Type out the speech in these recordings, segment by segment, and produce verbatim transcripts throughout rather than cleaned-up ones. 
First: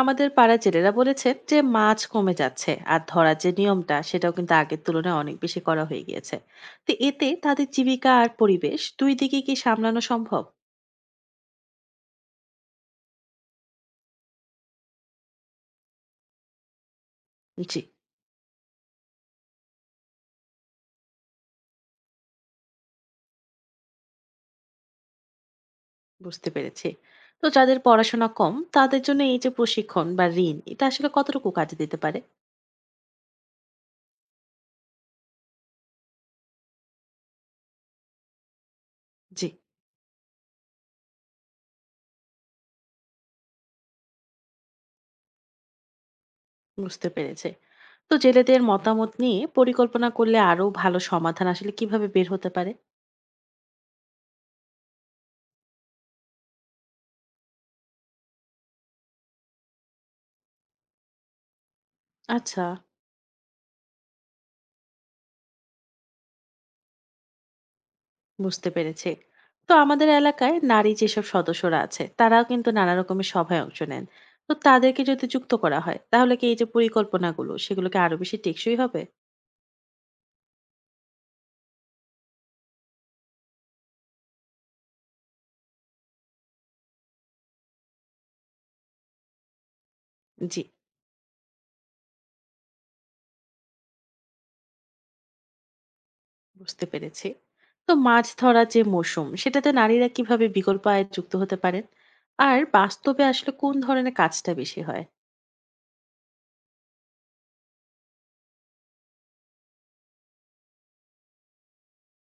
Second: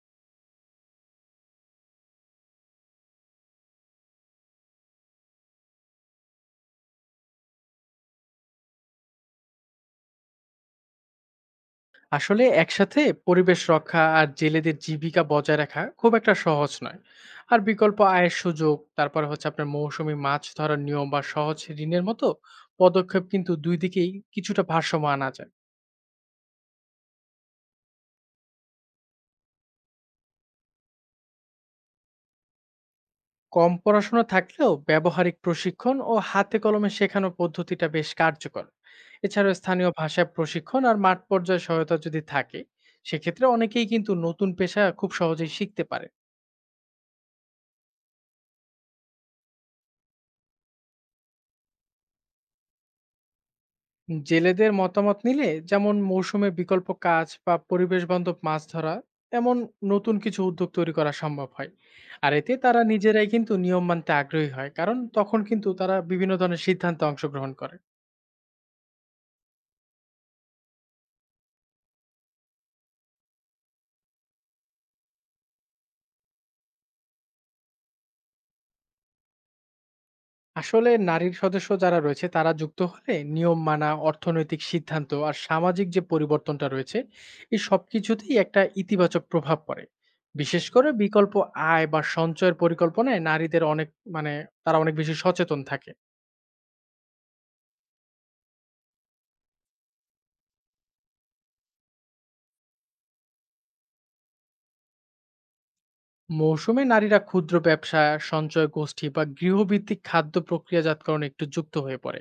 আমাদের পাড়ার জেলেরা বলেছেন যে মাছ কমে যাচ্ছে আর ধরার যে নিয়মটা সেটাও কিন্তু আগের তুলনায় অনেক বেশি করা হয়ে গিয়েছে। তো এতে তাদের জীবিকা আর পরিবেশ দুই দিকে কি সামলানো সম্ভব? আসলে একসাথে পরিবেশ রক্ষা আর জেলেদের জীবিকা বজায় রাখা খুব একটা সহজ নয়। আর জি। বিকল্প আয়ের সুযোগ, তারপরে হচ্ছে আপনার মৌসুমী মাছ ধরার নিয়ম বা সহজ ঋণের মতো পদক্ষেপ কিন্তু দুই দিকেই কিছুটা ভারসাম্য আনা যায়। বুঝতে পেরেছি। তো যাদের পড়াশোনা কম তাদের জন্য এই যে প্রশিক্ষণ বা ঋণ, এটা আসলে কতটুকু কাজে দিতে পারে? কম পড়াশোনা থাকলেও ব্যবহারিক প্রশিক্ষণ ও হাতে কলমে শেখানোর পদ্ধতিটা বেশ কার্যকর। জি। এছাড়াও স্থানীয় ভাষায় প্রশিক্ষণ আর মাঠ পর্যায়ে সহায়তা যদি থাকে, সেক্ষেত্রে অনেকেই কিন্তু নতুন পেশা খুব সহজেই শিখতে পারে। বুঝতে পেরেছে। তো জেলেদের মতামত নিয়ে পরিকল্পনা করলে আরো ভালো সমাধান আসলে কিভাবে বের হতে পারে? জেলেদের মতামত নিলে যেমন মৌসুমে বিকল্প কাজ বা পরিবেশ বান্ধব মাছ ধরা, এমন নতুন কিছু উদ্যোগ তৈরি করা সম্ভব হয়। আর এতে আচ্ছা। তারা নিজেরাই কিন্তু নিয়ম মানতে আগ্রহী হয়, কারণ তখন কিন্তু তারা বিভিন্ন ধরনের সিদ্ধান্তে অংশগ্রহণ করে। বুঝতে পেরেছি। তো আমাদের এলাকায় নারী যেসব সদস্যরা আছে তারাও কিন্তু নানা রকমের সভায় অংশ নেন। তো তাদেরকে যদি যুক্ত করা হয় তাহলে কি এই যে পরিকল্পনাগুলো সেগুলোকে আরো বেশি টেকসই হবে? আসলে নারীর সদস্য যারা রয়েছে তারা যুক্ত হলে নিয়ম মানা, অর্থনৈতিক সিদ্ধান্ত আর সামাজিক যে পরিবর্তনটা রয়েছে, এই সবকিছুতেই একটা ইতিবাচক প্রভাব পড়ে। জি, বিশেষ করে বিকল্প আয় বা সঞ্চয়ের পরিকল্পনায় নারীদের অনেক, মানে তারা অনেক বেশি সচেতন থাকে। বুঝতে পেরেছি। তো মাছ ধরার যে মৌসুম সেটাতে নারীরা কিভাবে বিকল্প আয়ে যুক্ত হতে পারেন? আর বাস্তবে আসলে কোন ধরনের কাজটা বেশি হয়? মৌসুমে নারীরা ক্ষুদ্র ব্যবসা, সঞ্চয় গোষ্ঠী বা গৃহভিত্তিক খাদ্য প্রক্রিয়াজাতকরণ একটু যুক্ত হয়ে পড়ে।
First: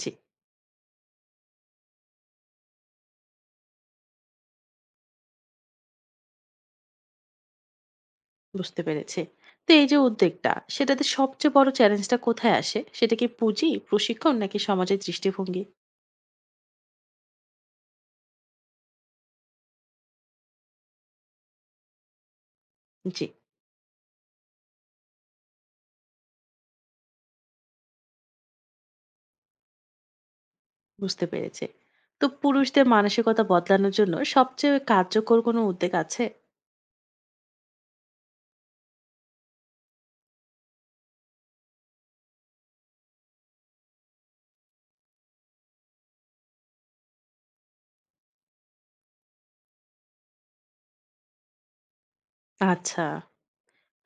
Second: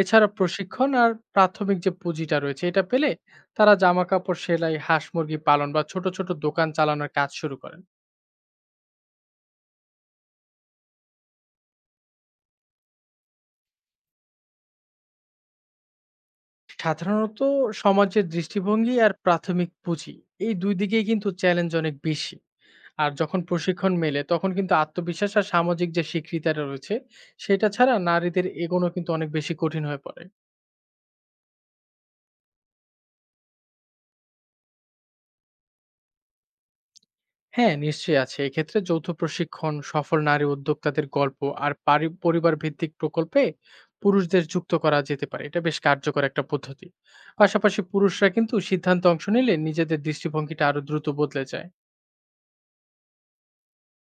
জি, এছাড়া প্রশিক্ষণ আর প্রাথমিক যে পুঁজিটা রয়েছে এটা পেলে তারা জামা কাপড় সেলাই, হাঁস মুরগি পালন বা ছোট ছোট দোকান চালানোর কাজ শুরু করেন। বুঝতে পেরেছি। তো এই যে উদ্যোগটা সেটাতে সবচেয়ে বড় চ্যালেঞ্জটা কোথায় আসে? সেটা কি পুঁজি, প্রশিক্ষণ নাকি সমাজের দৃষ্টিভঙ্গি? সাধারণত সমাজের দৃষ্টিভঙ্গি আর প্রাথমিক পুঁজি, এই দুই দিকেই কিন্তু চ্যালেঞ্জ অনেক বেশি। আর জি। যখন প্রশিক্ষণ মেলে তখন কিন্তু আত্মবিশ্বাস আর সামাজিক যে স্বীকৃতিটা রয়েছে, সেটা ছাড়া নারীদের এগোনো কিন্তু অনেক বেশি কঠিন হয়ে পড়ে। বুঝতে পেরেছি। তো পুরুষদের মানসিকতা বদলানোর জন্য সবচেয়ে কার্যকর কোনো উদ্যোগ আছে? হ্যাঁ, নিশ্চয়ই আছে। এক্ষেত্রে যৌথ প্রশিক্ষণ, সফল নারী উদ্যোক্তাদের গল্প আর পারি পরিবার ভিত্তিক প্রকল্পে পুরুষদের যুক্ত করা যেতে পারে। এটা বেশ কার্যকর একটা পদ্ধতি। পাশাপাশি পুরুষরা কিন্তু সিদ্ধান্তে অংশ নিলে নিজেদের দৃষ্টিভঙ্গিটা আরো দ্রুত বদলে যায়। আচ্ছা।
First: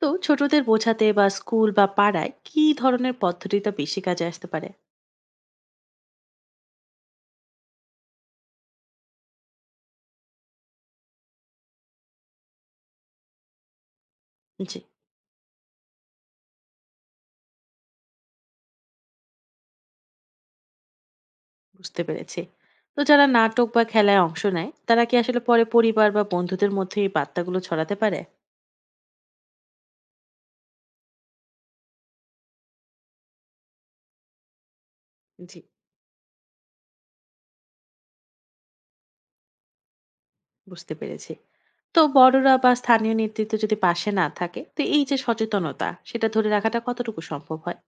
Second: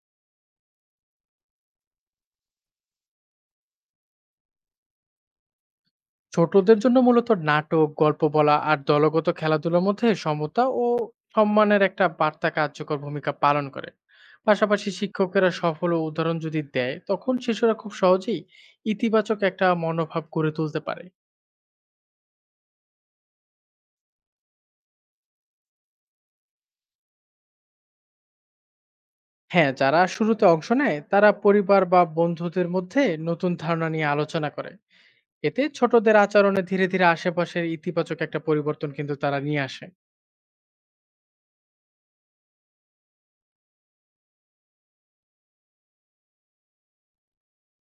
তো ছোটদের বোঝাতে বা স্কুল বা পাড়ায় কি ধরনের পদ্ধতিটা বেশি কাজে আসতে পারে? ছোটদের জন্য মূলত নাটক, গল্প বলা আর দলগত খেলাধুলার মধ্যে সমতা ও সম্মানের একটা বার্তা কার্যকর ভূমিকা পালন করে। জি, পাশাপাশি শিক্ষকেরা সফল ও উদাহরণ যদি দেয়, তখন শিশুরা খুব সহজেই ইতিবাচক একটা মনোভাব গড়ে তুলতে পারে। বুঝতে পেরেছি। তো যারা নাটক বা খেলায় অংশ নেয়, তারা কি আসলে পরে পরিবার বা বন্ধুদের মধ্যে এই বার্তাগুলো ছড়াতে পারে? হ্যাঁ, যারা শুরুতে অংশ নেয় তারা পরিবার বা বন্ধুদের মধ্যে নতুন ধারণা নিয়ে আলোচনা করে। জি, এতে ছোটদের আচরণে ধীরে ধীরে আশেপাশের ইতিবাচক একটা পরিবর্তন কিন্তু তারা নিয়ে আসে। বুঝতে পেরেছি। তো বড়রা বা স্থানীয় নেতৃত্ব যদি পাশে না থাকে, তো এই যে সচেতনতা, সেটা ধরে রাখাটা কতটুকু সম্ভব হয়?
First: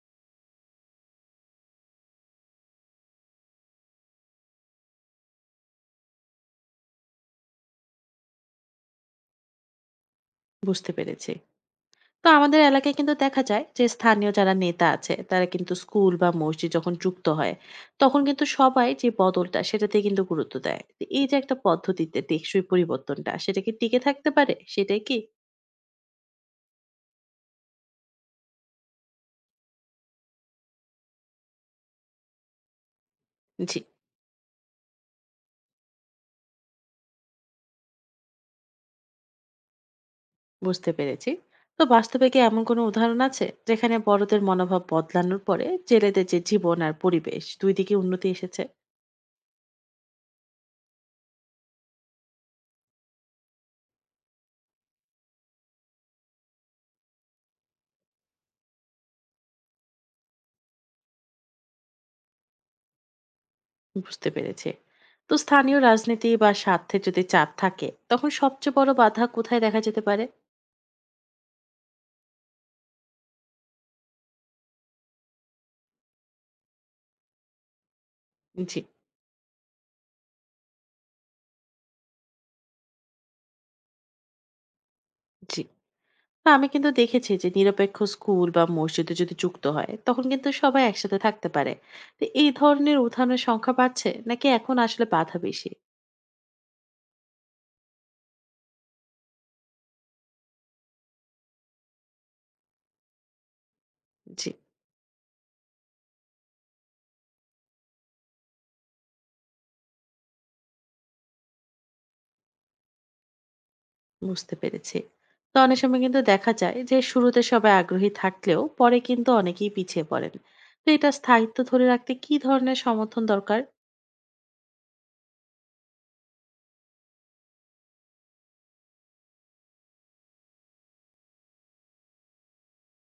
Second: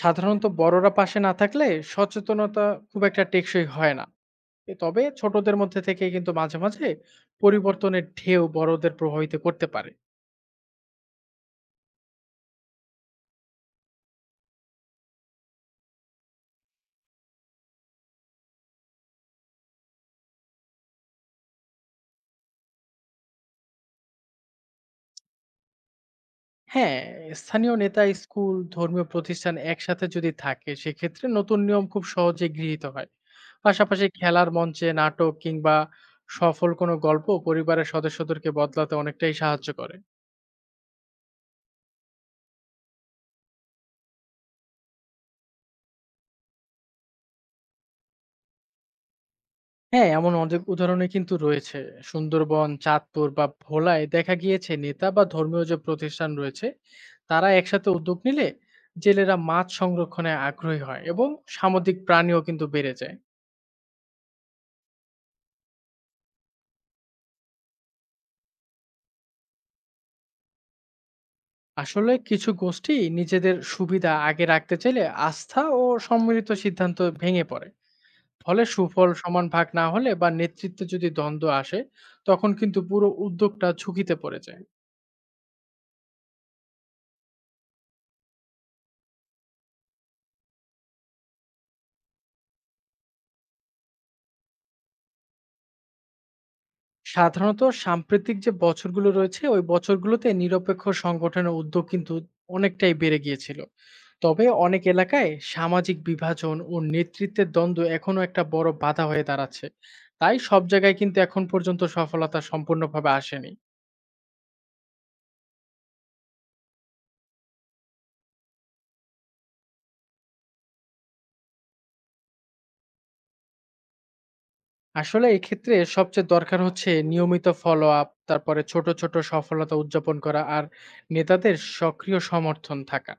সাধারণত বড়রা পাশে না থাকলে সচেতনতা খুব একটা টেকসই হয় না। এ তবে ছোটদের মধ্যে থেকে কিন্তু মাঝে মাঝে পরিবর্তনের ঢেউ বড়দের প্রভাবিত করতে পারে। বুঝতে পেরেছি। তো আমাদের এলাকায় কিন্তু দেখা যায় যে স্থানীয় যারা নেতা আছে তারা কিন্তু স্কুল বা মসজিদ যখন যুক্ত হয়, তখন কিন্তু সবাই যে বদলটা সেটাতে কিন্তু গুরুত্ব দেয়। তো এই যে একটা পদ্ধতিতে টেকসই পরিবর্তনটা, সেটা কি টিকে থাকতে পারে সেটাই কি? হ্যাঁ, স্থানীয় নেতা, স্কুল, ধর্মীয় প্রতিষ্ঠান একসাথে যদি থাকে সেক্ষেত্রে নতুন নিয়ম খুব সহজে গৃহীত হয়। জি। পাশাপাশি খেলার মঞ্চে নাটক কিংবা সফল কোনো গল্প পরিবারের সদস্যদেরকে বদলাতে অনেকটাই সাহায্য করে। বুঝতে পেরেছি। তো বাস্তবে কি এমন কোনো উদাহরণ আছে যেখানে বড়দের মনোভাব বদলানোর পরে জেলেদের যে জীবন আর পরিবেশ দুই দিকে উন্নতি এসেছে? হ্যাঁ, এমন অনেক উদাহরণই কিন্তু রয়েছে। সুন্দরবন, চাঁদপুর বা ভোলায় দেখা গিয়েছে নেতা বা ধর্মীয় যে প্রতিষ্ঠান রয়েছে তারা একসাথে উদ্যোগ নিলে জেলেরা মাছ সংরক্ষণে আগ্রহী হয় এবং সামুদ্রিক প্রাণীও কিন্তু বেড়ে যায়। বুঝতে পেরেছি। তো স্থানীয় রাজনীতি বা স্বার্থে যদি চাপ থাকে তখন সবচেয়ে বড় বাধা কোথায় দেখা যেতে পারে? আসলে কিছু গোষ্ঠী নিজেদের সুবিধা আগে রাখতে চাইলে আস্থা ও সম্মিলিত সিদ্ধান্ত ভেঙে পড়ে। ফলে জি। সুফল সমান ভাগ না হলে বা নেতৃত্বে যদি দ্বন্দ্ব আসে, তখন কিন্তু পুরো উদ্যোগটা ঝুঁকিতে পড়ে যায়। জি। না, আমি কিন্তু দেখেছি যে নিরপেক্ষ স্কুল বা মসজিদে যদি যুক্ত হয় তখন কিন্তু সবাই একসাথে থাকতে পারে। তো এই ধরনের উত্থানের সংখ্যা বাড়ছে নাকি এখন আসলে বাধা বেশি? সাধারণত সাম্প্রতিক যে বছরগুলো রয়েছে ওই বছরগুলোতে নিরপেক্ষ সংগঠনের উদ্যোগ কিন্তু অনেকটাই বেড়ে গিয়েছিল। তবে জি। অনেক এলাকায় সামাজিক বিভাজন ও নেতৃত্বের দ্বন্দ্ব এখনো একটা বড় বাধা হয়ে দাঁড়াচ্ছে। তাই সব জায়গায় কিন্তু এখন পর্যন্ত সফলতা সম্পূর্ণভাবে আসেনি। বুঝতে পেরেছি। তো অনেক সময় কিন্তু দেখা যায় যে শুরুতে সবাই আগ্রহী থাকলেও পরে কিন্তু অনেকেই পিছিয়ে পড়েন। তো এটা স্থায়িত্ব ধরে রাখতে কি ধরনের সমর্থন দরকার? আসলে এক্ষেত্রে সবচেয়ে দরকার হচ্ছে নিয়মিত ফলো আপ, তারপরে ছোট ছোট সফলতা উদযাপন করা আর নেতাদের সক্রিয় সমর্থন থাকা।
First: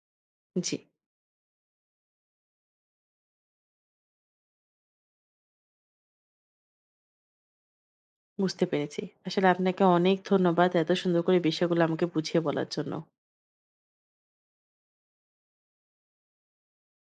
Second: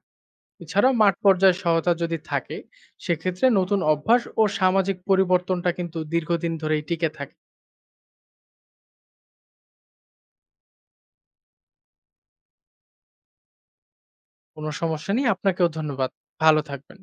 জি। এছাড়াও মাঠ পর্যায়ে সহায়তা যদি থাকে, সেক্ষেত্রে নতুন অভ্যাস ও সামাজিক পরিবর্তনটা কিন্তু দীর্ঘদিন ধরেই টিকে থাকে। বুঝতে পেরেছি। আসলে আপনাকে অনেক ধন্যবাদ এত সুন্দর করে বিষয়গুলো আমাকে বুঝিয়ে বলার জন্য। কোনো সমস্যা নেই, আপনাকেও ধন্যবাদ। ভালো থাকবেন।